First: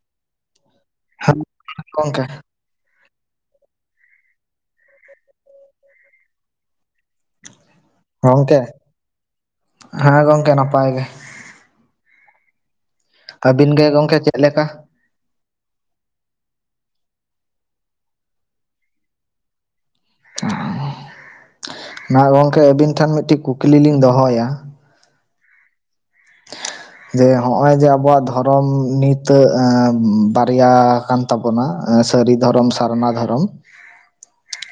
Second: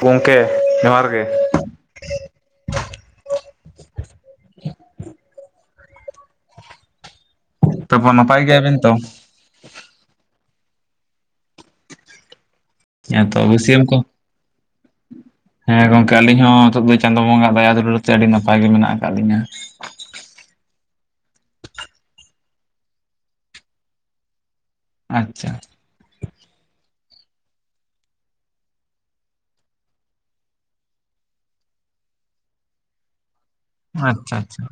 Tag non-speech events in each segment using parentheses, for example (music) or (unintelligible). ᱜᱚᱝᱠᱮ ᱡᱚᱦᱟᱨ ᱜᱮ᱾ ᱦᱮᱸ ᱜᱚᱝᱠᱮ ᱛᱟᱯᱚᱨ ᱱᱟᱯᱟᱭ ᱜᱚᱝᱠᱮ ᱜᱮᱭᱟᱵᱤᱱ ᱛᱚ? ᱦᱮᱸ ᱜᱚᱝᱠᱮ ᱱᱟᱯᱟᱭ ᱜᱮ᱾ ᱦᱮᱸᱛᱚ ᱟᱹᱵᱤᱱ ᱵᱟᱹᱥᱭᱟᱹᱢ ᱜᱮ ᱠᱚ ᱜᱚᱝᱠᱮ ᱪᱮᱫᱮ ᱞᱮᱠᱟ? ᱦᱮᱸ ᱜᱚᱝᱠᱮ ᱟᱹᱞᱤᱧ ᱦᱚᱸ ᱱᱤᱛᱚᱜ ᱫᱚ ᱪᱟᱸᱫᱳ ᱵᱚᱸᱜᱟ ᱫᱟᱭᱟ ᱫᱩᱩᱞᱟᱹᱲ ᱛᱮ ᱟᱹᱰᱤ ᱱᱟᱯᱟᱭ ᱜᱮ ᱢᱮᱱᱟᱜ ᱟᱠᱟᱫ ᱞᱤᱧᱟᱹ᱾ ᱢᱟ ᱜᱚᱝᱠᱮ ᱟᱹᱵᱤᱱ ᱴᱷᱮᱱ ᱢᱤᱫᱴᱤᱡ ᱠᱩᱠᱞᱤ ᱞᱤᱧ ᱫᱚᱦᱚᱭᱟ? ᱟᱪᱪᱷᱟ᱾ (unintelligible) ᱡᱮ ᱦᱚᱸᱜ-ᱚᱭ ᱡᱮ ᱟᱵᱚᱣᱟᱜ ᱫᱷᱚᱨᱚᱢ ᱱᱤᱛᱟᱹᱜ ᱵᱟᱨᱭᱟ ᱟᱠᱟᱱ᱾ ᱛᱟᱵᱚᱱᱟ ᱥᱟᱹᱨᱤ ᱫᱷᱚᱨᱚᱢ ᱥᱟᱨᱱᱟ ᱫᱷᱚᱨᱚᱢ᱾ ᱟᱪᱪᱷᱟ ᱟᱪᱪᱷᱟ᱾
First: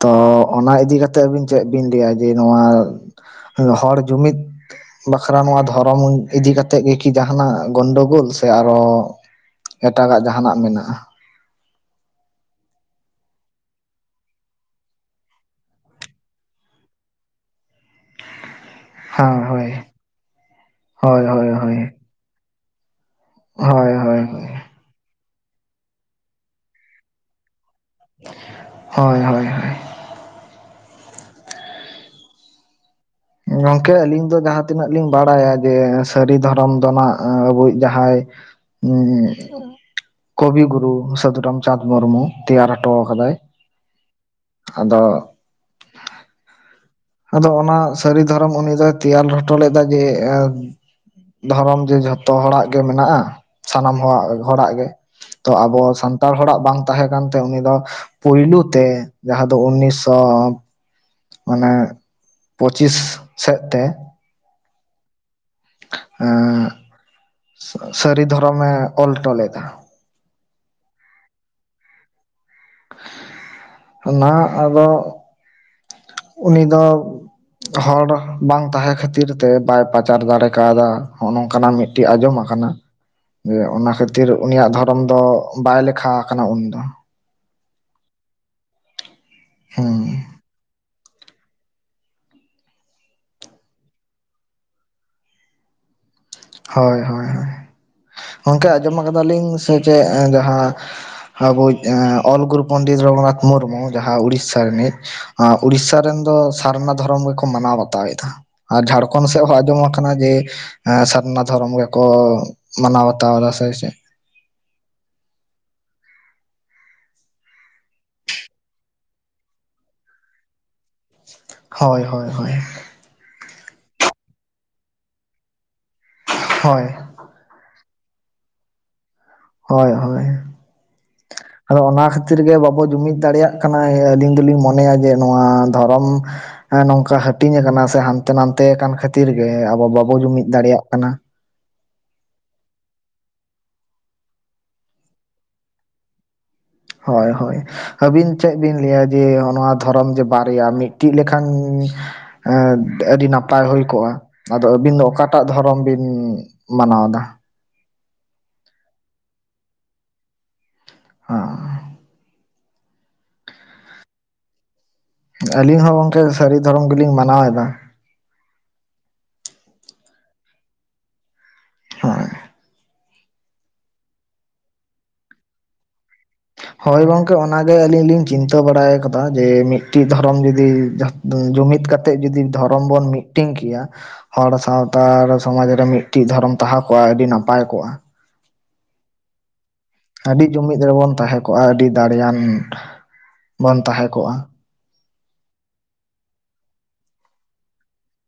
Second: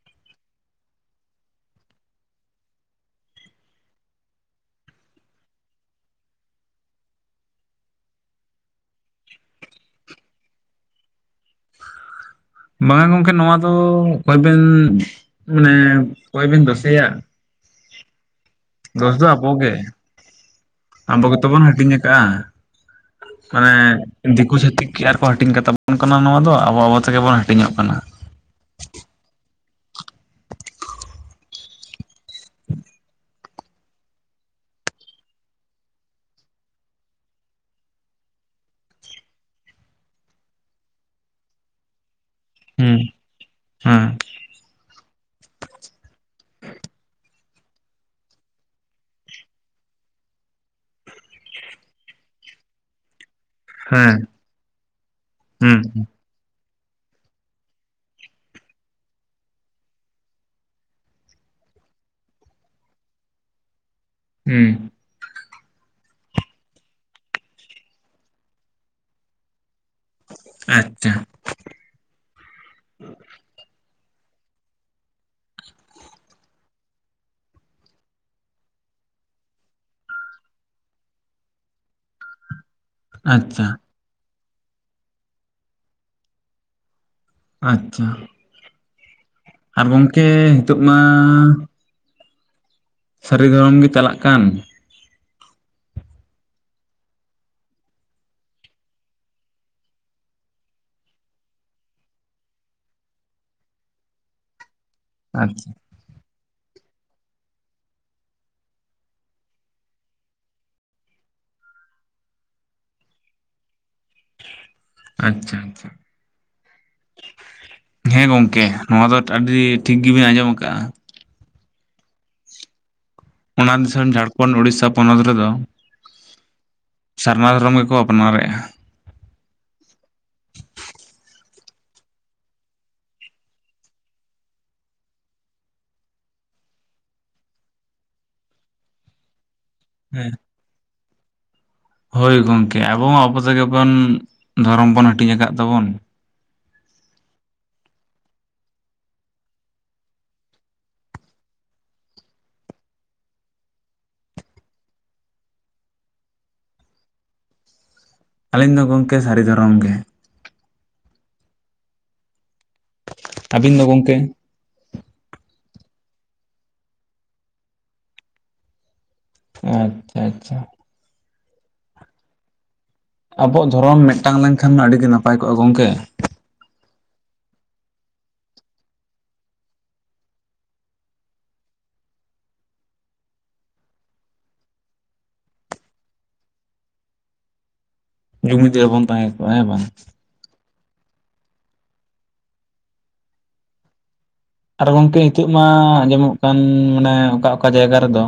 ᱛᱚ ᱚᱱᱟ ᱤᱫᱤ ᱠᱟᱛᱮᱜ ᱟᱹᱵᱤᱱ ᱪᱮᱫ ᱵᱤᱱ ᱞᱟᱹᱭᱟ? ᱡᱮ ᱱᱚᱣᱟ- ᱦᱚᱲ ᱡᱩᱢᱤᱫ ᱵᱟᱠᱷᱨᱟ ᱱᱚᱣᱟ ᱫᱷᱚᱨᱚᱢ ᱤᱫᱤ ᱠᱟᱛᱮᱫ ᱜᱮᱠᱤ ᱡᱟᱦᱟᱱᱟᱜ ᱜᱚᱱᱰᱜᱳᱞ ᱥᱮ ᱟᱨᱚ ᱮᱴᱟᱜᱟᱜ ᱡᱟᱦᱟᱱᱟᱜ ᱢᱮᱱᱟᱜᱼᱟ᱾ (unintelligible) ᱵᱟᱝᱟ ᱜᱚᱢᱠᱮ ᱱᱚᱣᱟ ᱫᱚ ᱚᱠᱚᱭ ᱵᱮᱱ ᱢᱟᱱᱮ ᱚᱠᱚᱭ ᱵᱤᱱ ᱫᱚᱥᱮᱭᱟ᱾ ᱫᱚᱥ ᱫᱚ ᱦᱮᱸ ᱟᱵᱚ ᱦᱳᱭ ᱜᱮ᱾ ᱦᱳᱭ ᱟᱵᱚ ᱜᱮᱛᱚ ᱦᱳᱭ ᱵᱚᱱ ᱦᱳᱭ ᱦᱟᱹᱴᱤᱧᱟ ᱠᱟᱜᱼᱟ᱾ ᱢᱟᱱᱮ ᱦᱳᱭ ᱦᱳᱭ ᱫᱤᱠᱩ ᱡᱟᱹᱛᱤ ᱟᱨ ᱠᱚ ᱦᱟᱹᱴᱤᱧ ᱠᱟᱛᱟ ᱵᱚᱱ ᱠᱟᱱᱟ ᱱᱚᱣᱟ ᱫᱚ ᱟᱵᱚ ᱟᱵᱚ ᱛᱮᱜᱮ ᱵᱚᱱ ᱦᱟᱹᱴᱤᱧᱚᱜ ᱠᱟᱱᱟ᱾ ᱦᱳᱭ ᱦᱳᱭ᱾ ᱜᱚᱝᱠᱮ ᱟᱹᱞᱤᱧ ᱫᱚ ᱡᱟᱦᱟᱸ ᱛᱤᱱᱟᱹᱜ ᱞᱤᱧ ᱵᱟᱲᱟᱭᱟ ᱡᱮ, ᱥᱟᱹᱨᱤ ᱫᱷᱚᱨᱚᱢ ᱫᱚ ᱱᱟᱜ ᱟᱵᱚᱭᱤᱡ ᱡᱟᱦᱟᱸᱭ ᱠᱚᱵᱤ ᱜᱩᱨᱩ ᱥᱟᱹᱫᱷᱩᱨᱟᱢᱪᱟᱸᱫᱽ ᱢᱩᱨᱢᱩ᱾ ᱛᱮᱭᱟᱨ ᱦᱚᱴᱚ ᱦᱩᱸ ᱟᱠᱟᱫᱟᱭ᱾ ᱦᱮᱸ ᱟᱫᱚ- ᱟᱫᱚ ᱚᱱᱟ ᱥᱟᱹᱨᱤ ᱫᱷᱚᱨᱚᱢ ᱩᱱᱤ ᱫᱚᱭ ᱛᱮᱭᱟᱞ ᱦᱚᱴᱚ ᱞᱮᱫᱟ ᱡᱮ, ᱫᱷᱚᱨᱚᱢ ᱡᱮ ᱡᱷᱚᱛᱚ ᱦᱚᱲᱟᱜ ᱜᱮ ᱢᱮᱱᱟᱜᱼᱟ ᱥᱟᱱᱟᱢ ᱦᱮᱸ ᱦᱚᱲ ᱦᱚᱲᱟᱜ ᱜᱮ, ᱛᱚ ᱦᱩᱸ ᱟᱵᱚ ᱥᱟᱱ ᱛᱟᱲ ᱦᱚᱲᱟᱜ ᱵᱟᱝ ᱛᱟᱦᱮᱸ ᱠᱟᱱᱛᱮ ᱩᱱᱤ ᱫᱚ ᱯᱩᱭᱞᱩ ᱛᱮ ᱡᱟᱦᱟᱸ ᱫᱚ ᱩᱱᱤᱥᱥᱚ ᱢᱟᱱᱮ ᱯᱚᱪᱤᱥ ᱥᱮᱫ ᱛᱮ ᱦᱮᱸ᱾ ᱮᱸ ᱥᱟᱹᱨᱤ ᱫᱷᱚᱨᱚᱢᱮ ᱚᱞ ᱴᱚ ᱞᱮᱫᱟ᱾ ᱟᱪᱪᱷᱟ᱾ ᱚᱱᱟ ᱟᱫᱚ ᱩᱱᱤ ᱫᱚ᱾ ᱦᱚᱲ ᱵᱟᱝ ᱛᱟᱦᱮᱸ ᱠᱷᱟᱹᱛᱤᱨ ᱛᱮ ᱵᱟᱭ ᱯᱪᱟᱨ ᱫᱟᱲᱮ ᱠᱟᱣᱫᱟ ᱱᱚ ᱱᱚᱝᱠᱟᱱᱟᱜ ᱢᱤ ᱟᱸᱡᱚᱢᱟ ᱠᱟᱱᱟ᱾ ᱡᱮ ᱟᱪᱪᱷᱟ ᱚᱱᱟ ᱠᱷᱟᱹᱛᱤᱨ ᱩᱱᱤᱭᱟᱜ ᱫᱷᱚᱨᱚᱢ ᱫᱚ ᱵᱟᱭ ᱞᱮᱠᱷᱟ ᱠᱟᱱᱟ ᱩᱱ ᱫᱚ᱾ ᱟᱪᱪᱷᱟ᱾ ᱟᱨ ᱦᱩᱸ ᱜᱚᱝᱠᱮ ᱱᱤᱛᱚᱜ ᱢᱟᱻ ᱥᱟᱹᱨᱤ ᱫᱷᱚᱨᱚᱢ ᱜᱮ ᱪᱟᱞᱟᱜ ᱠᱟᱱ᱾ ᱦᱳᱭ ᱦᱳᱭ ᱜᱚᱱᱠᱮ ᱟᱸᱡᱚᱢᱟ ᱠᱟᱫᱟ ᱞᱤᱧ ᱥᱮ ᱪᱮᱫ ᱡᱟᱦᱟᱸ ᱟᱵᱚᱭᱤᱡ ᱚᱞ ᱜᱩᱨᱩ ᱯᱚᱱᱰᱤᱛ ᱨᱚᱜᱷᱩᱱᱟᱛᱷ ᱢᱩᱨᱢᱩ ᱡᱟᱦᱟᱸ ᱩᱲᱤᱥᱥᱟ ᱨᱤᱱᱤᱡ ᱟᱪᱪᱷᱟ ᱩᱲᱤᱥᱥᱟ ᱨᱮᱱ ᱫᱚ ᱥᱟᱨᱱᱟ ᱫᱷᱚᱨᱚᱢ ᱜᱮᱠᱚ ᱢᱟᱱᱟᱣ ᱵᱟᱛᱟᱣ ᱮᱫᱟ, ᱟᱨ ᱡᱷᱟᱲᱠᱷᱚᱸᱰ ᱥᱮᱫ ᱦᱚᱸ ᱟᱸᱡᱚᱢ ᱟᱠᱟᱱᱟ ᱡᱮ ᱚᱱᱟ ᱫᱷᱚᱨᱚᱢ ᱜᱮᱠᱚ ᱢᱟᱱᱟᱣ ᱵᱟᱛᱟᱣ ᱮᱫᱟ ᱦᱳᱭ ᱥᱮ, ᱟᱪᱪᱷᱟ ᱟᱪᱪᱷᱟ ᱦᱮᱸ ᱜᱚᱝᱠᱮ ᱱᱚᱣᱟ ᱫᱚ ᱟᱹᱰᱤ ᱴᱷᱤᱠ ᱜᱮᱵᱤᱱ ᱟᱸᱡᱚᱢ ᱟᱠᱟᱫᱟ᱾ ᱦᱳᱭ ᱦᱳᱭ ᱦᱳᱭ ᱚᱱᱟ ᱫᱤᱥᱚᱢ ᱡᱷᱟᱲᱠᱷᱚᱸᱰ ᱩᱲᱤᱥᱥᱟ ᱯᱚᱱᱚᱛ ᱨᱮᱫᱚ ᱦᱳᱭ᱾ ᱥᱟᱨᱱᱟ ᱫᱷᱚᱨᱚᱢ ᱜᱮᱠᱚ ᱟᱯᱱᱟᱨᱮᱜᱼᱟ᱾ ᱦᱳᱭ ᱦᱳᱭ ᱟᱫᱚ ᱚᱱᱟ ᱠᱷᱟᱹᱛᱤᱨ ᱜᱮ ᱵᱟᱵᱚ ᱡᱩᱢᱤᱫ ᱫᱟᱲᱮᱭᱟᱜ ᱠᱟᱱᱟ, ᱟᱹᱞᱤᱧ ᱫᱚᱞᱤᱧ ᱢᱚᱱᱮᱭᱟ ᱡᱮ ᱱᱚᱣᱟ ᱫᱷᱚᱨᱚᱢ ᱱᱚᱝᱠᱟ ᱦᱟᱹᱴᱤᱧ ᱟᱠᱟᱱᱟ ᱥᱮ ᱦᱟᱱᱛᱮ ᱱᱟᱛᱮ ᱠᱷᱟᱹᱛᱤᱨ ᱜᱮ ᱟᱵᱚ ᱵᱟᱵᱚ ᱦᱮᱸ ᱡᱩᱢᱤᱫ ᱫᱟᱲᱮᱭᱟᱜ ᱠᱟᱱᱟ᱾ ᱦᱳᱭ ᱜᱚᱝᱠᱮ ᱟᱵᱚ ᱦᱚᱸ ᱟᱵᱚ ᱛᱮᱜᱮ ᱵᱚᱱ ᱫᱷᱚᱨᱚᱢ ᱵᱚᱱ ᱦᱟᱹᱴᱤᱧ ᱟᱠᱟᱫ ᱛᱟᱵᱚᱱ᱾ ᱦᱳᱭ ᱦᱳᱭ ᱟᱹᱵᱤᱱ ᱪᱮᱫ ᱵᱤᱱ ᱞᱟᱹᱭᱟ? ᱡᱮ ᱱᱚᱣᱟ ᱫᱷᱚᱨᱚᱢ ᱡᱮ ᱵᱟᱨᱭᱟ ᱢᱤᱫᱴᱤᱡ ᱞᱮᱠᱟᱱ ᱟᱹᱰᱤ ᱱᱟᱯᱟᱭ ᱦᱩᱭ ᱠᱚᱜᱼᱟ᱾ ᱟᱫᱚ ᱟᱹᱵᱤᱱ ᱫᱚ ᱚᱠᱟᱴᱟᱜ ᱫᱷᱚᱨᱚᱢ ᱵᱤᱱ ᱢᱟᱱᱟᱣ ᱮᱫᱟ? ᱟᱹᱞᱤᱧ ᱫᱚ ᱜᱚᱢᱠᱮ ᱥᱟᱹᱨᱤ ᱫᱷᱚᱨᱚᱢ ᱜᱮ ᱾ ᱦᱮᱸ ᱟᱹᱵᱤᱱ ᱫᱚ ᱜᱚᱢᱠᱮ ᱟᱹᱞᱤᱧ ᱦᱚᱸ ᱜᱚᱝᱠᱮ ᱥᱟᱹᱨᱤ ᱫᱷᱚᱨᱚᱢ ᱜᱮᱞᱤᱧ ᱢᱟᱱᱟᱣ ᱮᱫᱟ᱾ ᱟᱪᱪᱷᱟ ᱟᱪᱪᱷᱟ ᱦᱳᱭ ᱟᱵᱚᱣᱟᱜ ᱫᱷᱚᱨᱚᱢ ᱢᱤᱫᱴᱟᱝ ᱞᱮᱱᱠᱷᱟᱱ ᱢᱟ ᱟᱹᱰᱤ ᱜᱮ ᱱᱟᱯᱟᱭ ᱠᱚᱜᱼᱟ ᱜᱚᱝᱠᱮ ᱾ ᱦᱳᱭ ᱜᱚᱝᱠᱮ ᱚᱱᱟᱜᱮ ᱟᱹᱞᱤᱧ ᱞᱤᱧ ᱪᱤᱱᱛᱟᱹ ᱵᱟᱲᱟᱭ ᱟᱠᱟᱫᱟ ᱡᱮ ᱢᱤᱫᱴᱤᱡ ᱫᱷᱚᱨᱚᱢ ᱡᱩᱫᱤ ᱡᱩᱢᱤᱫ ᱠᱟᱛᱮᱜ ᱡᱩᱫᱤ ᱫᱷᱚᱨᱚᱢ ᱵᱚᱱ ᱢᱤᱫᱴᱟᱝ ᱠᱮᱭᱟ᱾ ᱦᱚᱲ ᱥᱟᱶᱛᱟᱲ ᱥᱚᱢᱟᱡᱽ ᱨᱮ ᱢᱤᱫᱴᱤᱡ ᱫᱷᱚᱨᱚᱢ ᱛᱟᱦᱮᱸ ᱠᱚᱜᱼᱟ ᱟᱹᱰᱤ ᱱᱟᱯᱟᱭ ᱠᱚᱜᱼᱟ᱾ ᱡᱩᱢᱤᱫ ᱨᱮᱵᱚᱱ ᱛᱟᱦᱮᱸ ᱠᱚᱜᱼᱟ ᱦᱮᱸ ᱵᱟᱝ ᱟᱹᱰᱤ ᱡᱩᱢᱤᱫ ᱨᱮᱵᱚᱱ ᱛᱟᱦᱮᱸ ᱠᱚᱜᱼᱟ ᱟᱹᱰᱤ ᱫᱟᱲᱮᱭᱟᱱ ᱵᱚᱱ ᱛᱟᱦᱮᱸ ᱠᱚᱜᱼᱟ᱾ ᱟᱨ ᱜᱚᱝᱠᱮ ᱱᱤᱛᱚᱜ ᱢᱟ ᱟᱸᱡᱚᱢᱚᱜ ᱠᱟᱱ ᱢᱟᱱᱮ ᱚᱠᱟ ᱚᱠᱟ ᱡᱟᱭᱜᱟ ᱨᱮᱫᱚ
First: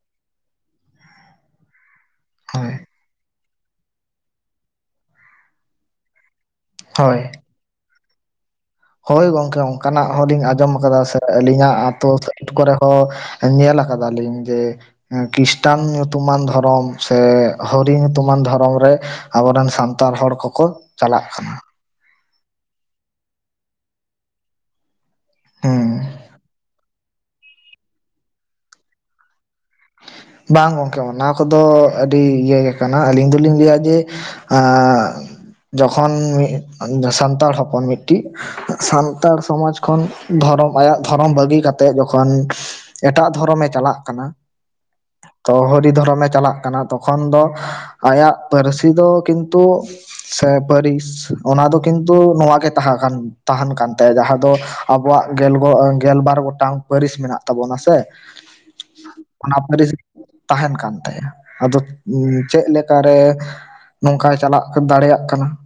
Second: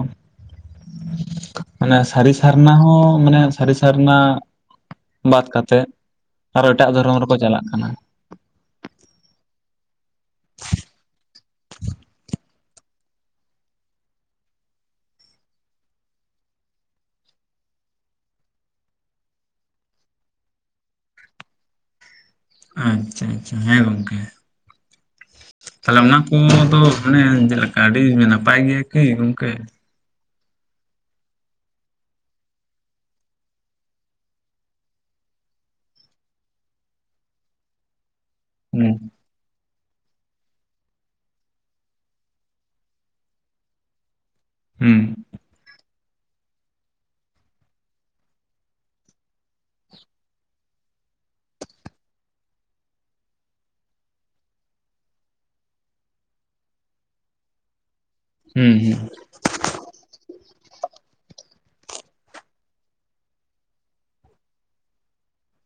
(unintelligible) ᱢᱟᱱᱮ ᱥᱟᱹᱨᱤ ᱥᱟᱨᱱᱟ ᱦᱳᱭ ᱦᱚᱸ ᱢᱟᱱᱮ ᱥᱟᱹᱨᱤ ᱥᱟᱨᱱᱟ ᱵᱟᱫ ᱠᱟᱛᱮᱜ᱾ ᱟᱨᱚ ᱮᱴᱟᱜ ᱫᱷᱚᱨᱚᱢ ᱦᱳᱭ ᱨᱮᱠᱚ ᱪᱟᱞᱟᱜ ᱠᱟᱱᱟ᱾ ᱦᱳᱭ ᱜᱚᱝᱠᱮ ᱚᱱᱠᱟᱱᱟᱜ ᱦᱚᱞᱤᱧ ᱟᱸᱡᱚᱢ ᱟᱠᱟᱫᱟ ᱥᱮ ᱟᱹᱞᱤᱧᱟᱜ ᱟᱹᱛᱩ ᱠᱚᱨᱮ ᱦᱚᱸ ᱧᱮᱞ ᱠᱟᱫᱟ ᱞᱤᱧ ᱡᱮ ᱠᱷᱨᱤᱥᱴᱟᱱ ᱧᱩᱛᱩᱢᱟᱱ ᱫᱷᱚᱨᱚᱢ ᱥᱮ ᱦᱚᱨᱤ ᱧᱩᱛᱩᱢᱟᱱ ᱫᱷᱚᱨᱚᱢ ᱨᱮ ᱟᱵᱚᱨᱮᱱ ᱥᱟᱱᱛᱟᱲ ᱦᱚᱲ ᱠᱚᱠᱚ ᱪᱟᱞᱟᱜ ᱠᱟᱱᱟ᱾ ᱟᱪᱪᱷᱟ ᱟᱪᱪᱷᱟ ᱦᱮᱸ ᱜᱚᱝᱠᱮ ᱛᱟᱦᱞᱮ ᱦᱩᱸ ᱚᱱᱟ ᱠᱚᱫᱚ ᱢᱟᱱᱮ ᱪᱮᱫᱮᱠᱟ ᱟᱹᱰᱤ ᱱᱟᱯᱟᱭ ᱜᱮᱭᱟ ᱠᱤ ᱜᱚᱝᱠᱮ ᱵᱟᱝ ᱜᱚᱝᱠᱮ ᱚᱱᱟ ᱠᱚᱫᱚ ᱟᱹᱰᱤ ᱤᱭᱟᱹ ᱜᱮ ᱠᱟᱱᱟ ᱟᱹᱞᱤᱧ ᱫᱚᱞᱤᱧ ᱞᱟᱹᱭᱟ ᱡᱮ ᱡᱚᱠᱷᱚᱱ ᱥᱟᱱᱛᱟᱲ ᱦᱚᱯᱚᱱ ᱢᱤᱫᱴᱤᱡ ᱦᱩᱸ ᱥᱟᱱᱛᱟᱲ ᱥᱚᱢᱟᱡᱽ ᱠᱷᱚᱱ ᱫᱷᱚᱨᱚᱢ ᱟᱭᱟᱜ ᱫᱷᱚᱨᱚᱢ ᱵᱟᱹᱜᱤ ᱠᱟᱛᱮᱫ ᱡᱚᱠᱷᱚᱱ ᱮᱴᱟᱜ ᱫᱷᱚᱨᱚᱢᱮ ᱪᱟᱞᱟᱜ ᱠᱟᱱᱟ᱾ ᱦᱮᱸ ᱛᱚ ᱦᱚᱨᱤ ᱫᱷᱚᱨᱚᱢᱮ ᱪᱟᱞᱟᱜ ᱠᱟᱱᱟ ᱛᱚᱠᱷᱚᱱ ᱫᱚ ᱟᱭᱟᱜ ᱯᱟᱹᱨᱥᱤ ᱫᱚ ᱠᱤᱱᱛᱩ ᱥᱟᱵᱟᱨᱤᱥ ᱚᱱᱟ ᱫᱚ ᱠᱤᱱᱛᱩ ᱱᱚᱣᱟ ᱜᱮ ᱛᱟᱦᱮᱸ ᱠᱟᱱ ᱛᱟᱦᱮᱱ ᱠᱟᱱ ᱛᱟᱭᱟ ᱡᱟᱦᱟᱸ ᱫᱚ ᱟᱵᱚᱣᱟᱜ ᱜᱮᱞ ᱜᱮᱞᱜᱚ ᱜᱮᱞᱵᱟᱨ ᱜᱚᱴ ᱴᱟᱝ ᱯᱟᱹᱨᱤᱥ ᱢᱮᱱᱟᱜ ᱛᱟᱵᱚᱱᱟ ᱥᱮ ᱾ ᱦᱮᱸ ᱦᱮᱸ ᱚᱱᱟ ᱯᱟᱹᱨᱤᱥ ᱛᱟᱦᱮᱱ ᱠᱟᱱ ᱛᱟᱭᱟ ᱟᱫᱚ ᱪᱮᱜ ᱞᱮᱠᱟᱨᱮ ᱾ ᱱᱚᱝᱠᱟᱭ ᱪᱟᱞᱟᱜ ᱫᱟᱲᱮᱭᱟᱜ ᱠᱟᱱᱟ ᱾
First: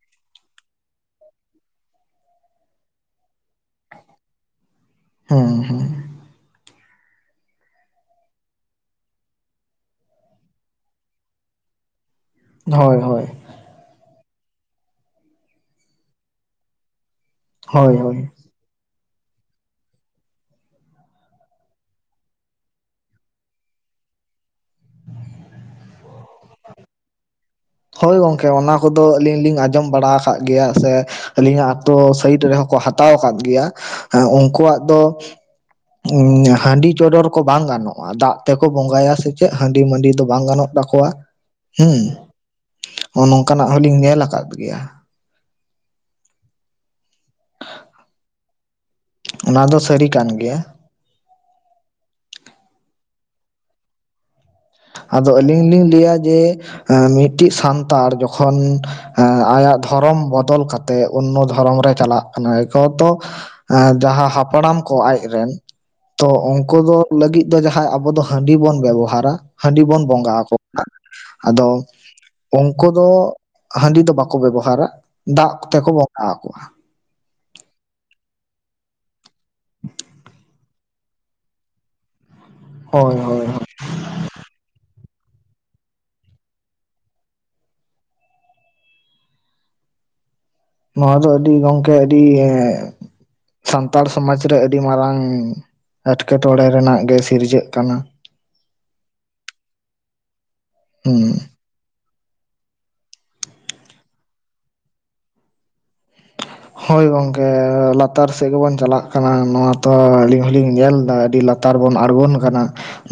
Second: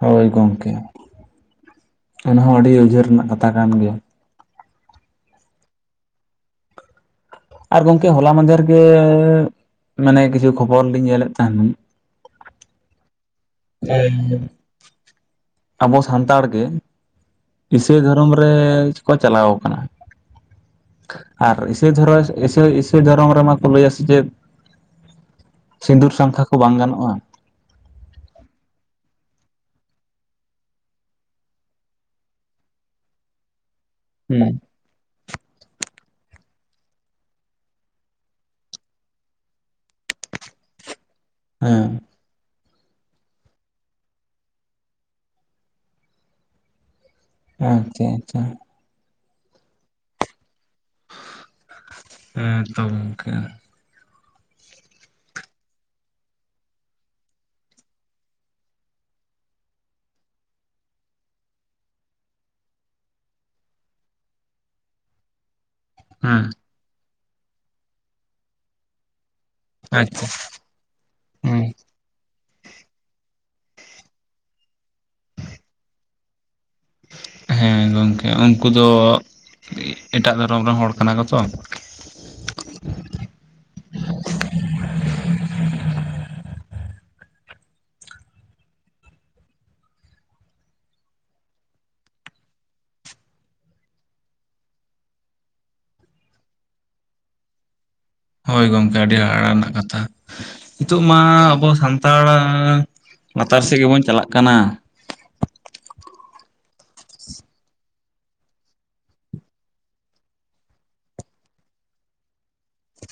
ᱦᱳᱭ ᱜᱚᱢᱠᱮ ᱚᱱᱟ ᱦᱚᱸ ᱟᱹᱰᱤ ᱩᱭᱦᱟᱹᱨ ᱨᱮᱱᱟᱜ ᱠᱟᱛᱷᱟ ᱠᱟᱱ ᱜᱮᱭᱟ ᱾ ᱦᱩᱸ ᱦᱩᱸ ᱟᱨ ᱜᱚᱝᱠᱮ ᱦᱚᱞᱟ ᱢᱟᱫᱷᱮᱨ ᱜᱮ ᱢᱟᱱᱮ ᱠᱤᱪᱷᱩ ᱠᱷᱚᱵᱚᱨ ᱞᱤᱧ ᱧᱮᱞᱮᱫ ᱛᱟᱦᱮᱱ ᱾ ᱦᱳᱭ ᱦᱳᱭ ᱟᱵᱚ ᱥᱟᱱᱛᱟᱲ ᱜᱮ ᱦᱳᱭ ᱤᱥᱟᱹᱭ ᱦᱳᱭ ᱫᱷᱚᱨᱚᱢ ᱨᱮᱠᱚ ᱪᱟᱞᱟᱣ ᱠᱟᱱᱟ ᱾ ᱟᱨ ᱤᱥᱟᱹᱭ ᱫᱷᱚᱨᱚᱢ ᱤᱥ ᱤᱥᱟᱹᱭ ᱫᱷᱚᱨᱚᱢ ᱨᱮᱢᱟ ᱠᱚ ᱞᱟᱹᱭᱟ ᱥᱮᱪᱮᱫ ᱥᱤᱸᱫᱩᱨ ᱥᱟᱸᱠᱷᱟ ᱠᱚ ᱵᱟᱝ ᱜᱟᱱᱚᱜᱼᱟ᱾ ᱦᱳᱭ ᱜᱚᱝᱠᱮ ᱚᱱᱟ ᱠᱚᱫᱚ ᱟᱞᱤᱧ ᱞᱤᱧ ᱟᱸᱡᱚᱢ ᱵᱟᱲᱟ ᱟᱠᱟᱫ ᱜᱮᱭᱟ ᱥᱮ᱾ ᱟᱹᱞᱤᱧᱟᱜ ᱟᱛᱳ ᱥᱟᱭᱤᱰ ᱨᱮᱦᱚᱸ ᱠᱚ ᱦᱟᱛᱟᱣ ᱟᱠᱟᱫ ᱜᱮᱭᱟᱸ ᱦᱩᱸ ᱩᱱᱠᱩᱣᱟᱜ ᱫᱚ ᱦᱟᱺᱰᱤ ᱪᱚᱰᱚᱨ ᱠᱚ ᱵᱟᱝ ᱜᱟᱱᱚᱜᱼᱟ ᱫᱟᱜ ᱛᱮᱠᱚ ᱵᱚᱸᱜᱟᱭᱟ ᱥᱮ ᱪᱮᱫ ᱦᱟᱺᱰᱤ ᱢᱟᱹᱰᱤ ᱫᱚ ᱵᱟᱝ ᱜᱟᱱᱚᱜ ᱠᱚᱣᱟᱜ ᱦᱩᱸ ᱱᱚᱝᱠᱟᱱᱟᱜ ᱦᱚᱞᱤᱧ ᱧᱮᱞ ᱟᱠᱟᱫ ᱜᱮᱭᱟ ᱾ (unintelligible) ᱚᱱᱟ ᱫᱚ ᱥᱟᱹᱨᱤ ᱠᱟᱱ ᱜᱮᱭᱟ ᱾ ᱦᱮᱸᱛᱚᱢ ᱜᱚᱝᱠᱮ ᱟᱫᱚ ᱟᱹᱞᱤᱧ ᱞᱤᱧ ᱞᱟᱹᱭᱟ ᱡᱮ ᱢᱤᱴᱤᱡ ᱥᱟᱱᱛᱟᱲ ᱡᱚᱠᱷᱚᱱ ᱟᱭᱟᱜ ᱫᱷᱚᱨᱚᱢ ᱵᱚᱫᱚᱞ ᱠᱟᱛᱮ ᱛᱮ ᱚᱱᱱᱚ ᱫᱷᱚᱨᱚᱢ ᱨᱮ ᱪᱟᱞᱟᱜ ᱠᱟᱱᱟᱭ ᱠᱚ ᱛᱚ ᱡᱟᱦᱟᱸ ᱦᱟᱯᱲᱟᱢ ᱠᱚ ᱟᱡᱨᱮ ᱨᱮᱱ ᱛᱚ ᱦᱮᱸ ᱩᱱᱠᱩ ᱫᱚ ᱞᱟᱹᱜᱤᱫ ᱫᱚ ᱡᱟᱦᱟᱸᱭ ᱟᱵᱚ ᱫᱚ ᱦᱟᱺᱰᱤ ᱵᱚᱱ ᱵᱮᱵᱚᱦᱟᱨᱟ ᱦᱟᱺᱰᱤ ᱵᱚᱱ ᱟᱪᱪᱷᱟ ᱵᱚᱸᱜᱟ ᱟᱠᱚ ᱟᱫᱚ ᱦᱮᱸ ᱩᱱᱠᱩ ᱫᱚ ᱦᱟᱺᱰᱤ ᱫᱚ ᱵᱟᱠᱚ ᱵᱮᱵᱚᱦᱟᱨᱟ ᱫᱟᱜ ᱛᱮᱠᱚ ᱵᱚᱸᱜᱟ ᱟᱠᱚᱣᱟ ᱾ ᱦᱮᱸ ᱜᱚᱢᱠᱮ ᱩᱱᱠᱩ ᱫᱚ ᱮᱴᱟᱜ ᱫᱷᱚᱨᱚᱢ ᱨᱮᱱ ᱦᱚᱲ ᱠᱟᱱᱟ ᱠᱚᱛᱚ ᱾ ᱦᱳᱭ ᱦᱳᱭ ᱱᱚᱣᱟ ᱫᱚ ᱟᱹᱰᱤ ᱜᱚᱝᱠᱮ ᱟᱹᱰᱤ ᱥᱟᱱᱛᱟᱲ ᱥᱚᱢᱟᱡᱽ ᱨᱮ ᱟᱹᱰᱤ ᱢᱟᱨᱟᱝ ᱮᱴᱠᱮᱴᱚᱬᱮ ᱨᱮᱱᱟᱜ ᱜᱮ ᱥᱤᱨᱡᱟᱹᱜ ᱠᱟᱱᱟ ᱾ ᱦᱳᱭ ᱜᱚᱢᱠᱮ ᱟᱹᱰᱤ ᱦᱟᱦᱟᱲᱟᱜ ᱨᱮᱱᱟᱜ ᱠᱟᱛᱷᱟ ᱱᱤᱛᱚᱜ ᱢᱟ ᱦᱩᱸ ᱟᱵᱚ ᱥᱟᱱ ᱛᱟᱲᱟᱝ ᱞᱟᱛᱟᱨ ᱥᱮᱫ ᱜᱮᱵᱚᱱ ᱪᱟᱞᱟᱜ ᱠᱟᱱᱟ ᱾ ᱦᱳᱭ ᱜᱚᱝᱠᱮ ᱞᱟᱛᱟᱨ ᱥᱮᱜ ᱜᱮᱵᱚᱱ ᱪᱟᱞᱟᱜ ᱠᱟᱱᱟ ᱱᱚᱣᱟ ᱛᱚ ᱟᱹᱞᱤᱧ ᱦᱚᱞᱤᱧ ᱧᱮᱞ ᱮᱫᱟ ᱟᱹᱰᱤ ᱞᱟᱹᱛ ᱛᱟᱨ ᱵᱚᱱ ᱟᱬᱜᱚᱱ ᱠᱟᱱᱟ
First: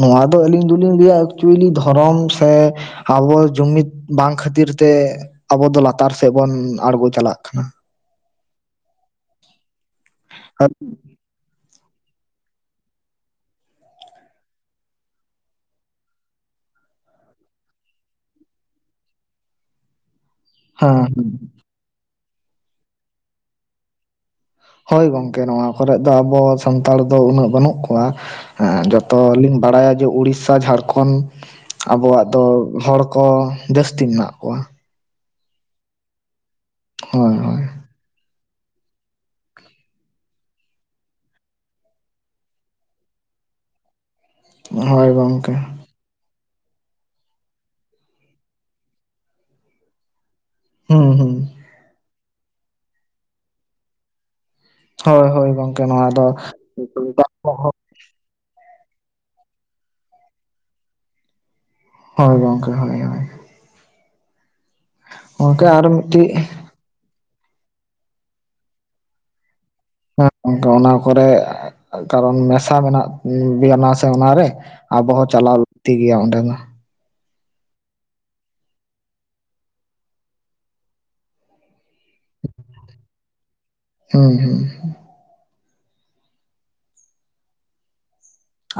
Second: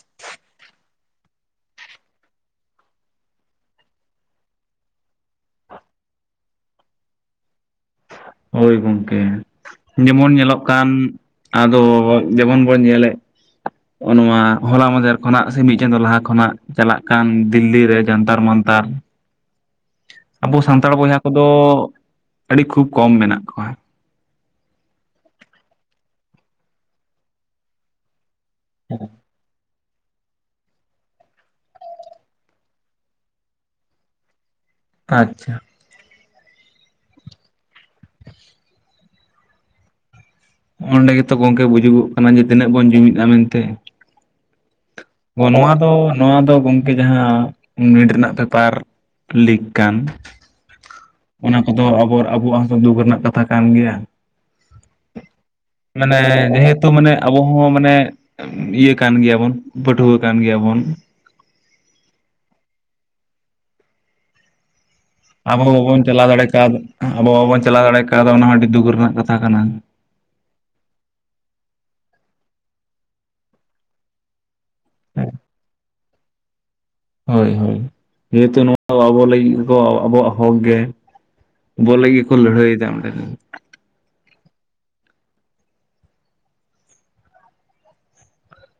ᱱᱚᱣᱟ ᱫᱚ ᱟᱹᱞᱤᱧ ᱫᱚᱞᱤᱧ ᱞᱟᱹᱭᱟ ᱮᱠᱪᱩᱭᱮᱞᱤ ᱫᱷᱚᱨᱚᱢ ᱥᱮ ᱟᱵᱚ ᱡᱩᱢᱤᱫ ᱵᱟᱝ ᱠᱷᱟᱹᱛᱤᱨ ᱛᱮ ᱟᱵᱚ ᱫᱚ ᱞᱟᱛᱟᱨ ᱥᱮᱫ ᱵᱚᱱ ᱟᱬᱜᱳ ᱪᱟᱞᱟᱜ ᱠᱟᱱᱟ ᱾ ᱦᱳᱭ ᱜᱚᱝᱠᱮ ᱡᱮᱢᱚᱱ ᱧᱮᱞᱚᱜ ᱠᱟᱱ ᱟᱫᱚ ᱡᱮᱢᱚᱱ ᱵᱚᱱ ᱧᱮᱞᱮᱫ ᱚ ᱱᱚᱣᱟ ᱦᱚᱞᱟ ᱢᱟᱫᱷᱮᱨ ᱠᱷᱚᱱᱟᱜ ᱥᱮ ᱢᱤᱫ ᱪᱟᱸᱫᱚ ᱞᱟᱦᱟ ᱠᱷᱚᱱᱟᱜ ᱪᱟᱞᱟᱜ ᱠᱟᱱ ᱫᱤᱞᱞᱤ ᱨᱮ ᱡᱟᱱᱛᱟᱨ ᱢᱟᱱᱛᱟᱨ ᱾ ᱟᱵᱚ ᱥᱟᱱᱛᱟᱲ ᱦᱮᱸ ᱵᱚᱭᱦᱟ ᱠᱚᱫᱚ ᱟᱹᱰᱤ ᱠᱷᱩᱵ ᱠᱚᱢ ᱢᱮᱱᱟᱜ ᱠᱚᱣᱟ ᱾ ᱦᱳᱭ ᱜᱚᱢᱠᱮ ᱱᱚᱣᱟ ᱠᱚᱨᱮᱜ ᱫᱚ ᱟᱵᱚ ᱥᱟᱱᱛᱟᱲ ᱫᱚ ᱩᱱᱟᱹᱜ ᱵᱟᱹᱱᱩᱜ ᱠᱚᱣᱟ ᱾ ᱦᱮᱸ ᱡᱚᱛᱚ ᱞᱤᱧ ᱵᱟᱲᱟᱭᱟ ᱡᱮ ᱩᱲᱤᱥ ᱥᱟ ᱡᱷᱟᱲᱠᱷᱚᱸᱰ ᱟᱵᱚᱣᱟᱜ ᱫᱚ ᱦᱚᱲ ᱠᱚ ᱡᱟᱹᱥᱛᱤ ᱢᱮᱱᱟᱜ ᱠᱚᱣᱟ ᱾ ᱟᱪᱪᱷᱟ ᱦᱳᱭ ᱦᱳᱭ (inaudible) ᱚᱸᱰᱮ ᱜᱮᱛᱚ ᱜᱚᱝᱠᱮ ᱵᱩᱡᱩᱜᱚᱜ ᱠᱟᱱᱟ ᱡᱮ ᱛᱤᱱᱟᱹᱜ ᱵᱚᱱ ᱡᱩᱢᱤᱫᱼᱟ ᱢᱮᱱᱛᱮ ᱾ ᱦᱚᱭ ᱵᱟᱝ ᱱᱚᱣᱟ ᱫᱚ ᱱᱚᱣᱟ ᱫᱚ ᱜᱚᱝᱠᱮ ᱡᱟᱦᱟᱸ ᱱᱤᱴ ᱨᱮᱱᱟᱜ ᱯᱮᱯᱟᱨ ᱞᱤᱠ ᱠᱟᱱ ᱦᱩᱸ ᱦᱩᱸ ᱚᱱᱟ ᱠᱚᱫᱚ ᱟᱵᱚ ᱟᱵᱚᱣᱟᱜ ᱦᱚᱸ ᱫᱩᱠ ᱨᱮᱱᱟᱜ ᱠᱟᱛᱷᱟ ᱠᱟᱱ ᱜᱮᱭᱟ ᱦᱳᱭ ᱦᱳᱭ ᱜᱚᱝᱠᱮ ᱱᱚᱣᱟ ᱢᱟᱱᱮ ᱫᱚ ᱡᱮᱦᱮᱛᱩ ᱢᱟᱱᱮ ᱟᱵᱚ ᱦᱚᱸ ᱢᱟᱱᱮ ᱤᱭᱟᱹ ᱠᱟᱱ ᱜᱮᱭᱟᱵᱚᱱ ᱯᱟᱹᱴᱷᱩᱣᱟᱹ ᱠᱟᱱ ᱜᱮᱭᱟᱵᱚᱱ ᱦᱳᱭ ᱜᱚᱝᱠᱮ ᱦᱳᱭ ᱦᱳᱭ ᱟᱵᱚ ᱜᱚᱝᱠᱮ ᱦᱚᱸ ᱟᱨ ᱵᱟᱵᱚᱱ ᱪᱟᱞᱟᱣ ᱢᱤᱫᱴᱤᱡ ᱫᱟᱲᱮ ᱠᱟᱣᱫ ᱟᱵᱚ ᱵᱟᱵᱚᱱ ᱪᱟᱞᱟᱣ ᱫᱟᱲᱮ ᱠᱟᱣᱫᱟ ᱚᱱᱟ ᱦᱚᱸ ᱟᱹᱰᱤ ᱫᱩᱠ ᱨᱮᱱᱟᱜ ᱠᱟᱛᱷᱟ ᱠᱟᱱᱟ ᱦᱮᱸ ᱜᱚᱢᱠᱮ ᱚᱱᱟ ᱠᱚᱨᱮ ᱠᱟᱨᱚᱱ ᱢᱮᱥᱟ ᱢᱮᱱᱟᱜ ᱵᱮᱱᱟ ᱥᱮ ᱚᱱᱟᱨᱮ ᱟᱵᱚ ᱦᱚᱸ ᱪᱟᱞᱟᱣ ᱞᱟᱹᱠᱛᱤ ᱜᱮᱭᱟ ᱚᱸᱰᱮ ᱫᱚ ᱦᱳᱭ ᱦᱳᱭ ᱡᱮᱦᱮᱛᱩ ᱱᱚᱣᱟ ᱟᱵᱚ ᱞᱟᱹᱜᱤᱫ ᱠᱚ ᱟᱵᱚᱣᱟᱜ ᱦᱚᱠ ᱜᱮ ᱵᱚᱞ ᱞᱟᱹᱜᱤᱛ ᱠᱚ ᱞᱟᱹᱭᱦᱟᱹᱭ ᱫᱟ ᱚᱸᱰᱮ ᱫᱚ ᱾ ᱦᱩᱸ ᱦᱩᱸ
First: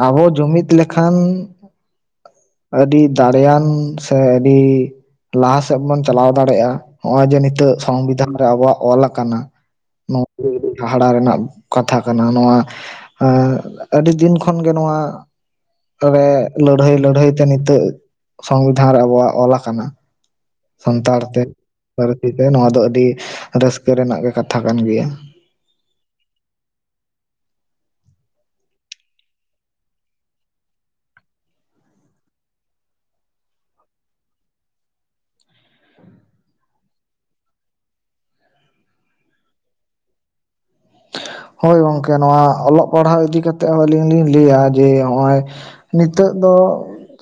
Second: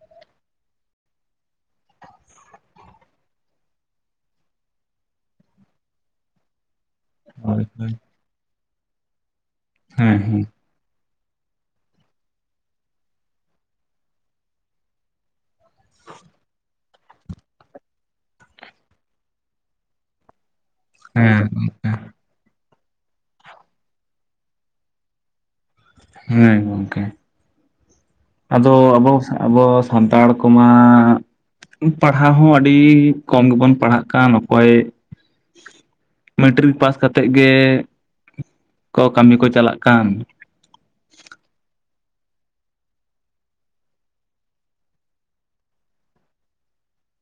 ᱟᱵᱚ ᱡᱩᱢᱤᱫ ᱞᱮᱠᱷᱟᱱ ᱟᱹᱰᱤ ᱫᱟᱲᱮᱭᱟᱱ ᱥᱮ ᱟᱹᱰᱤ ᱞᱟᱦᱟ ᱥᱮᱫ ᱵᱚᱱ ᱪᱟᱞᱟᱣ ᱫᱟᱲᱮᱭᱟᱜᱼᱟ ᱱᱚᱜᱚᱭ ᱡᱮ ᱦᱳᱭ ᱱᱤᱛᱚᱜ ᱦᱳᱭ ᱥᱚᱝᱵᱤᱫᱷᱟᱱ ᱨᱮ ᱟᱵᱚᱣᱟᱜ ᱚᱞ ᱟᱠᱟᱱᱟ ᱦᱮᱸ ᱱᱚ ᱦᱮᱸ ᱦᱟᱦᱲᱟ ᱨᱮᱱᱟᱜ ᱠᱟᱛᱷᱟ ᱠᱟᱱᱟ ᱱᱚᱣᱟ ᱮ ᱟᱹᱰᱤ ᱫᱤᱱ ᱠᱷᱚᱱᱜᱮ ᱱᱚᱣᱟ ᱛᱚᱵᱮ ᱞᱟᱹᱲᱦᱟᱹᱭ ᱞᱟᱹᱲᱦᱟᱹᱭ ᱛᱮ ᱱᱤᱛᱚᱜ ᱥᱚᱝᱵᱤᱫᱷᱟᱱ ᱨᱮ ᱟᱵᱚᱣᱟᱜ ᱚᱞ ᱟᱠᱟᱱᱟ ᱦᱮᱸ ᱥᱟᱱᱛᱟᱲᱛᱮ ᱜᱚᱝᱠᱮ ᱯᱟᱹᱨᱥᱤ ᱛᱮ ᱱᱚᱣᱟ ᱫᱚ ᱟᱹᱰᱤ ᱨᱟᱹᱥᱠᱟᱹ ᱨᱮᱱᱟᱜ ᱜᱮ ᱠᱟᱛᱷᱟ ᱠᱟᱱ ᱜᱮᱭᱟ ᱦᱮᱸ ᱜᱚᱢᱠᱮ ᱟᱫᱚ ᱟᱵᱚ ᱟᱵᱚ ᱥᱟᱱᱛᱟᱲ ᱠᱚᱢᱟ ᱯᱟᱲᱦᱟᱣ ᱦᱚᱸ ᱟᱹᱰᱤ ᱠᱚᱢ ᱜᱮᱵᱚᱱ ᱯᱟᱲᱦᱟᱜ ᱠᱟᱱ ᱚᱠᱚᱭ ᱢᱮᱴᱨᱤᱠ ᱯᱟᱥ ᱠᱟᱛᱮᱫ ᱜᱮ ᱠᱚ ᱠᱟᱹᱢᱤ ᱠᱚ ᱪᱟᱞᱟᱜ ᱠᱟᱱ ᱦᱳᱭ ᱜᱚᱢᱠᱮ ᱱᱚᱣᱟ ᱚᱞᱚᱜ ᱯᱟᱲᱦᱟᱣ ᱤᱫᱤ ᱠᱟᱛᱮᱜ ᱦᱚᱸ ᱟᱹᱞᱤᱧ ᱞᱤᱧ ᱞᱟᱹᱭᱟ ᱡᱮ ᱱᱚᱜᱼᱚᱭ ᱱᱤᱛᱚᱜ ᱫᱚ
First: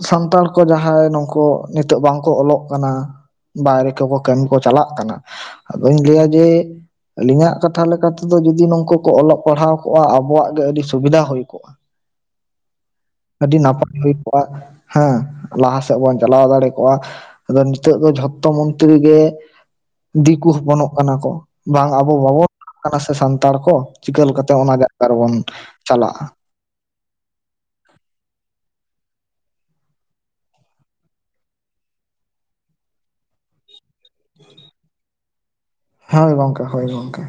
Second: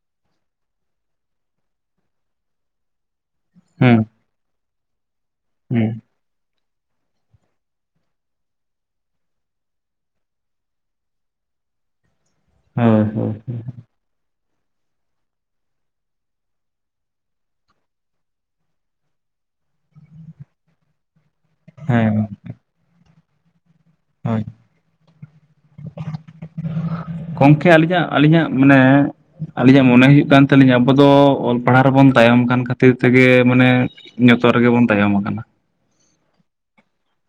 ᱥᱟᱱᱛᱟᱲ ᱠᱚ ᱡᱟᱦᱟᱸᱭ ᱱᱩᱠᱩ ᱱᱤᱛᱚᱜ ᱵᱟᱝᱠᱚ ᱚᱞᱚᱜ ᱠᱟᱱᱟ ᱵᱟᱭᱨᱮ ᱦᱮᱸ ᱠᱚ ᱠᱟᱹᱢᱤ ᱠᱚ ᱪᱟᱞᱟᱜ ᱠᱟᱱᱟ ᱦᱮᱸ ᱟᱫᱚᱧ ᱞᱟᱹᱭᱟ ᱡᱮ ᱟᱹᱞᱤᱧᱟᱜ ᱠᱟᱛᱷᱟ ᱞᱮᱠᱟᱛᱮᱫᱚ ᱡᱩᱫᱤ ᱱᱚᱝᱠᱩ ᱠᱚ ᱚᱞᱚᱜ ᱯᱟᱲᱦᱟᱣ ᱠᱚᱜᱼᱟ ᱟᱵᱚᱣᱟᱜ ᱜᱮ ᱟᱹᱰᱤ ᱥᱩᱵᱤᱫᱷᱟ ᱦᱩᱭ ᱠᱚᱜᱼᱟ ᱦᱳᱭ ᱦᱳᱭ ᱟᱹᱰᱤ ᱱᱟᱯᱟᱭ ᱦᱩᱭ ᱠᱚᱜᱼᱟ ᱦᱮᱸ ᱞᱟᱦᱟ ᱥᱮᱫ ᱵᱚᱱ ᱪᱟᱞᱟᱣ ᱫᱟᱲᱮ ᱠᱚᱜᱼᱟ ᱟᱫᱚ ᱱᱤᱛᱚᱜ ᱫᱚ ᱡᱷᱚᱛᱚ ᱢᱚᱱᱛᱨᱤ ᱜᱮ ᱫᱤᱠᱩ ᱦᱚᱯᱚᱱᱚᱜ ᱠᱟᱱᱟ ᱠᱚ ᱵᱟᱝ ᱟᱵᱚ ᱦᱮᱸ ᱵᱟᱵᱚᱱ ᱠᱟᱱᱟ ᱥᱮ ᱥᱟᱱᱛᱟᱲ ᱠᱚ ᱪᱤᱠᱟᱹ ᱦᱳᱭ ᱞᱮᱠᱟᱛᱮ ᱚᱱᱟ ᱡᱟᱭᱜᱟ ᱨᱮᱵᱚᱱ ᱪᱟᱞᱟᱜᱼᱟ? ᱜᱚᱝᱠᱮ ᱟᱹᱞᱤᱧᱟᱜ ᱟᱹᱞᱤᱧᱟᱜ ᱢᱟᱱᱮ ᱟᱹᱞᱤᱧᱟᱜ ᱢᱚᱱᱮ ᱦᱩᱭᱩᱜ ᱠᱟᱱ ᱛᱟᱞᱤᱧᱟ ᱟᱵᱚ ᱫᱚ ᱚᱞ ᱯᱟᱲᱦᱟᱣ ᱨᱮᱵᱚᱱ ᱛᱟᱭᱚᱢ ᱠᱟᱱ ᱠᱷᱟᱹᱛᱤᱨ ᱛᱮᱜᱮ ᱢᱟᱱᱮ ᱡᱚᱛᱚ ᱨᱮᱜᱮ ᱵᱚᱱ ᱛᱟᱭᱚᱢ ᱟᱠᱟᱱᱟ ᱦᱳᱭ ᱜᱚᱝᱠᱮ ᱦᱳᱭ ᱜᱚᱝᱠᱮ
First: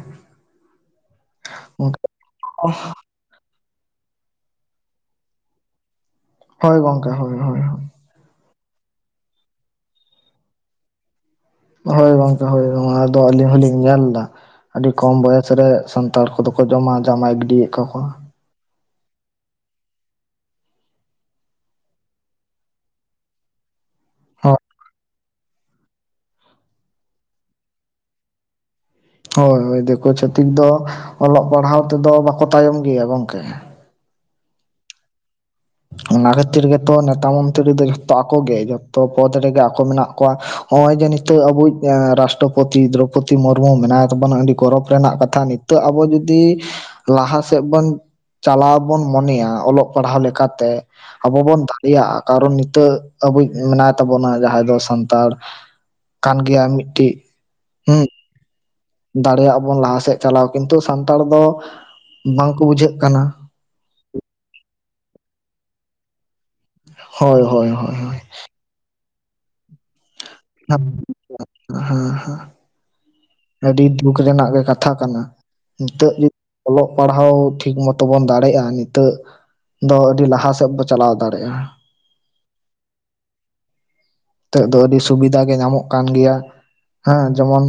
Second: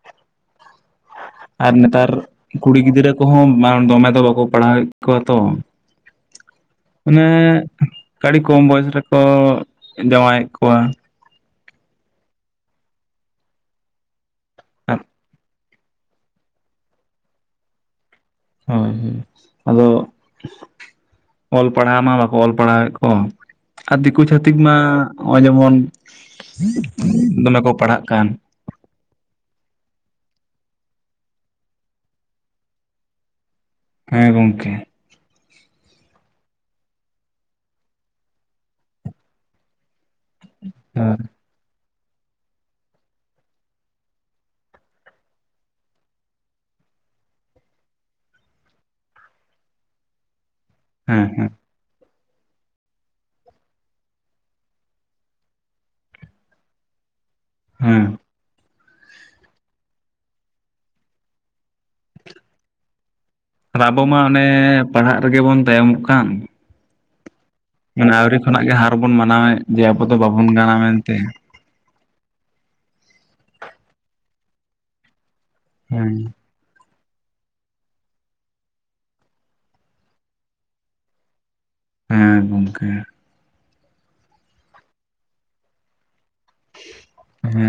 ᱟᱨ ᱱᱮᱛᱟᱨ ᱠᱩᱲᱤ ᱜᱤᱫᱽᱨᱟᱹ ᱠᱚᱦᱚᱸ ᱫᱚᱢᱮ ᱫᱚ ᱵᱟᱠᱚ ᱯᱟᱲᱦᱟᱣᱮᱫ ᱠᱚᱣᱟ ᱛᱚ ᱦᱳᱭ ᱜᱚᱝᱠᱮ ᱢᱟᱱᱮ ᱦᱳᱭ ᱦᱳᱭ ᱟᱹᱰᱤ ᱠᱚᱢ ᱵᱚᱭᱮᱥ ᱨᱮᱠᱚ ᱡᱟᱶᱟᱭᱮᱫ ᱠᱚᱣᱟ ᱦᱳᱭ ᱜᱚᱝᱠᱮ ᱦᱳᱭ ᱟᱫᱚ ᱟᱹᱞᱤᱧ ᱦᱚᱞᱤᱧ ᱧᱮᱞ ᱮᱫᱟ ᱟᱹᱰᱤ ᱠᱚᱢ ᱵᱚᱭᱮᱥ ᱨᱮ ᱥᱟᱱᱛᱟᱲ ᱠᱚᱫᱚ ᱠᱚ ᱡᱚᱢᱟ ᱡᱟᱢᱟᱭ ᱜᱤᱰᱤᱭᱮᱫ ᱠᱚᱣᱟ ᱠᱚ ᱦᱳᱭ ᱦᱳᱭ ᱟᱫᱚ ᱚᱞ ᱯᱟᱲᱦᱟᱣ ᱢᱟ ᱵᱟᱠᱚ ᱚᱞ ᱯᱟᱲᱦᱟᱣᱮᱫ ᱠᱚᱣᱟ ᱟᱨ ᱫᱤᱠᱩ ᱪᱷᱟᱹᱛᱤᱠ ᱢᱟ ᱱᱚᱜᱼᱚᱭ ᱡᱮᱢᱚᱱ ᱫᱚᱢᱮ ᱠᱚ ᱯᱟᱲᱦᱟᱜ ᱠᱟᱱ ᱦᱳᱭ ᱦᱳᱭ ᱫᱤᱠᱩ ᱪᱷᱟᱛᱤᱠ ᱫᱚ ᱚᱞᱚᱜ ᱯᱟᱲᱦᱟᱣ ᱛᱮᱫᱚ ᱵᱟᱠᱚ ᱛᱟᱭᱚᱢ ᱜᱮᱭᱟ ᱜᱚᱝᱠᱮ ᱦᱮᱸ ᱜᱚᱢᱠᱮ ᱚᱱᱟ ᱠᱷᱟᱹᱛᱤᱨ ᱜᱮᱛᱚ ᱱᱮᱛᱟ ᱢᱚᱱᱛᱨᱤ ᱨᱮᱫᱚ ᱡᱷᱚᱛᱚ ᱟᱠᱚᱜᱮ ᱡᱷᱚᱛᱚ ᱯᱚᱫ ᱨᱮᱜᱮ ᱟᱠᱚ ᱢᱮᱱᱟᱜ ᱱᱚᱜᱼᱚᱭ ᱡᱮ ᱦᱮᱸ ᱱᱤᱛᱚᱜ ᱟᱵᱚᱭᱤᱡ ᱮᱸᱻ ᱨᱟᱥᱴᱨᱚᱯᱚᱛᱤ ᱫᱽᱨᱳᱯᱚᱛᱤ ᱢᱩᱨᱢᱩ ᱢᱮᱱᱟᱭ ᱛᱟᱵᱚᱱᱟ ᱟᱹᱰᱤ ᱜᱚᱨᱚᱵᱽ ᱨᱮᱱᱟᱜ ᱠᱟᱛᱷᱟ ᱱᱤᱛᱚᱜ ᱟᱵᱚ ᱡᱩᱫᱤᱼᱼ ᱞᱟᱦᱟ ᱥᱮᱜ ᱵᱚᱱ ᱪᱟᱞᱟᱣ ᱵᱩᱱ ᱢᱚᱱᱮᱭᱟ ᱚᱞᱚᱜ ᱯᱟᱲᱦᱟᱣ ᱞᱮᱠᱟ ᱛᱮ ᱦᱮᱸ ᱟᱵᱚ ᱦᱮᱸ ᱵᱚᱱ ᱫᱟᱼᱼ ᱨᱮᱭᱟᱜ ᱟ ᱠᱟᱨᱚᱱ ᱱᱤᱛᱟᱹᱜ ᱟᱵᱚᱭᱤᱡ ᱢᱮᱱᱟᱭ ᱛᱟᱵᱚᱱᱟ ᱡᱟᱦᱟᱸᱭ ᱫᱚ ᱥᱟᱱᱛᱟᱲᱼᱼ ᱠᱟᱱ ᱜᱮᱭᱟ ᱢᱤᱫᱴᱤᱡᱼᱼ ᱦᱮᱸ᱾ ᱫᱟᱲᱮᱭᱟᱜ-ᱟ ᱵᱚᱱ ᱞᱟᱦᱟ ᱥᱮᱜ ᱪᱟᱞᱟᱣ ᱠᱤᱱᱛᱩ ᱥᱟᱱᱛᱟᱲ ᱫᱚ ᱵᱟᱝ ᱠᱚ ᱵᱩᱡᱷᱟᱹᱜ ᱠᱟᱱᱟ᱾ ᱟᱨ ᱟᱵᱚ ᱢᱟ ᱚᱱᱮ ᱯᱟᱲᱦᱟᱜ ᱨᱮᱜᱮ ᱵᱚᱱ ᱛᱟᱭᱚᱢᱚᱜ ᱠᱟᱱ᱾ ᱦᱚᱭ ᱦᱚᱭ ᱦᱚᱭ᱾ ᱢᱟᱱᱮ ᱟᱣᱨᱤ ᱠᱷᱚᱱᱟᱜ ᱜᱮ ᱦᱟᱨ ᱵᱚᱱ ᱢᱟᱱᱟᱣᱮᱫ ᱡᱮ ᱟᱵᱚ ᱫᱚ ᱵᱟᱵᱚᱱ ᱜᱟᱱᱟ ᱢᱮᱱ ᱛᱮ᱾ ᱦᱟᱸ ᱦᱟᱸ ᱟᱹᱰᱤ ᱫᱩᱠ ᱨᱮᱱᱟᱜ ᱜᱮ ᱠᱟᱛᱷᱟ ᱠᱟᱱᱟ᱾ ᱦᱮᱸ ᱱᱤᱛᱟᱹᱜ ᱡᱤᱫ ᱚᱞᱚᱜ ᱯᱟᱲᱦᱟᱣ ᱴᱷᱤᱠ ᱢᱚᱛᱚ ᱵᱚᱱ ᱫᱟᱲᱮᱜ-ᱟ ᱱᱤᱛᱟᱹᱜᱼᱼ ᱫᱚ ᱟᱹᱰᱤ ᱞᱟᱦᱟ ᱥᱮᱜ ᱵᱚ ᱪᱟᱞᱟᱣ ᱫᱟᱲᱮᱜ-ᱟ᱾ ᱦᱮᱸ ᱜᱚᱢᱠᱮ ᱱᱤᱛᱚᱜ ᱫᱚ ᱟᱹᱰᱤ ᱥᱩᱵᱤᱫᱷᱟ ᱜᱮ ᱧᱟᱢᱚᱜ ᱠᱟᱱ ᱜᱮᱭᱟ ᱦᱮᱸ ᱡᱮᱢᱚᱱ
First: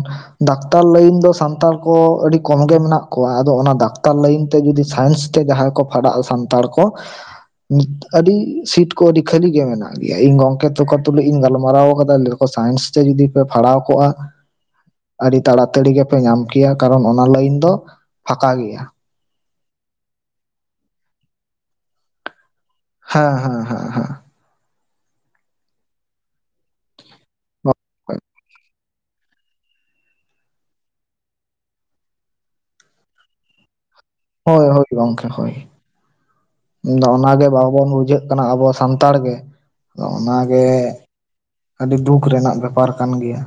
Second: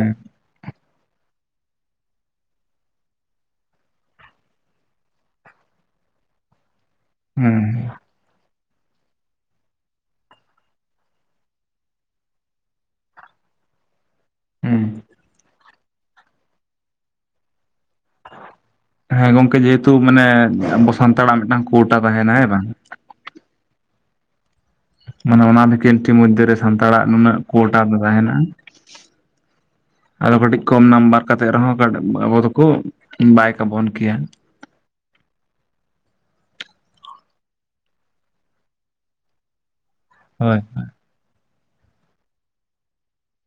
ᱰᱟᱠᱛᱟᱨ ᱞᱟᱹᱭᱤᱱ ᱫᱚ ᱥᱟᱱᱛᱟᱲ ᱠᱚ ᱟᱹᱰᱤ ᱠᱚᱢ ᱜᱮ ᱢᱮᱱᱟᱜ ᱠᱚᱣᱟ ᱟᱫᱚ ᱚᱱᱟ ᱰᱟᱠᱛᱟᱨ ᱞᱟᱹᱭᱤᱱ ᱛᱮ ᱡᱩᱫᱤ ᱥᱟᱭᱮᱱᱥ ᱛᱮ ᱡᱟᱦᱟᱸᱭ ᱠᱚ ᱯᱷᱟᱰᱟᱜᱼᱟ ᱥᱟᱱᱛᱟᱲ ᱠᱚ ᱩᱸ᱾ ᱱᱤᱛ ᱟᱹᱰᱤ ᱥᱤᱴ ᱠᱚ ᱟᱹᱰᱤ ᱠᱷᱟᱹᱞᱤ ᱜᱮ ᱢᱮᱱᱟᱜ ᱜᱮᱭᱟ ᱤᱧ ᱜᱚᱝᱠᱮ ᱛᱮᱠᱚ ᱛᱩᱞᱩᱡᱼᱼ ᱤᱧ ᱜᱟᱞᱢᱟᱨᱟᱣ ᱠᱟᱫᱟ ᱞᱟᱹᱭ ᱫᱟᱠᱚ ᱥᱟᱭᱮᱱᱥ ᱛᱮ ᱡᱩᱫᱤ ᱯᱮ ᱯᱷᱟᱲᱦᱟᱣ ᱠᱚᱜ-ᱟ ᱦᱮᱸ ᱟᱹᱰᱤ ᱛᱟᱲᱟᱼᱼ ᱛᱟᱹᱲᱤ ᱜᱮᱯᱮ ᱧᱟᱢ ᱠᱮᱭᱟ ᱠᱟᱨᱚᱱ ᱚᱱᱟ ᱞᱟᱹᱭᱤᱱ ᱫᱚ ᱯᱷᱟᱠᱟ ᱜᱮᱭᱟ᱾ ᱦᱮᱸ ᱜᱚᱝᱠᱮ ᱡᱮ ᱦᱮᱛᱩ ᱢᱟᱱᱮᱫ ᱟᱵᱚ ᱥᱟᱱᱛᱟᱲᱟᱜ ᱢᱤᱫᱴᱟᱝ ᱠᱳᱴᱟ ᱛᱟᱦᱮᱸᱱᱟ ᱦᱮᱸ ᱵᱟᱝ᱾ ᱦᱮᱸ ᱦᱮᱸ ᱦᱮᱸ ᱦᱮᱸ᱾ ᱢᱟᱱᱮ ᱚᱱᱟ ᱵᱷᱮᱠᱮᱱᱴᱤ ᱢᱩᱡᱽᱫᱷᱮ ᱨᱮ ᱥᱟᱱᱛᱟᱲᱟᱜ ᱱᱩᱱᱟᱹᱜ ᱠᱳᱴᱟ ᱫᱚ ᱛᱟᱦᱮᱱᱟ᱾ ᱟᱫᱚ ᱠᱟᱹᱴᱤᱡ ᱠᱚᱢ ᱱᱟᱢᱵᱟᱨ ᱠᱟᱛᱮᱜ ᱨᱮᱦᱚᱸ ᱠᱟᱹᱴᱤᱡ ᱟᱵᱚ ᱫᱚᱠᱚ ᱵᱟᱭ ᱠᱟᱵᱚᱱ ᱠᱮᱭᱟ᱾ ᱦᱚᱭ ᱦᱚᱭ ᱜᱚᱝᱠᱮ ᱦᱚᱭ᱾ ᱤᱧ ᱫᱚ ᱚᱱᱟ ᱜᱮ ᱵᱟᱵᱚᱱ ᱵᱩᱡᱷᱟᱹᱜ ᱠᱟᱱᱟ ᱟᱵᱚ ᱥᱟᱱᱛᱟᱲ ᱜᱮ᱾ ᱟᱫᱚ ᱚᱱᱟ ᱦᱳᱭ ᱜᱮ ᱟᱹᱰᱤ ᱫᱩᱠᱷ ᱨᱮᱱᱟᱜ ᱵᱮᱯᱟᱨ ᱠᱟᱱ ᱜᱮᱭᱟ᱾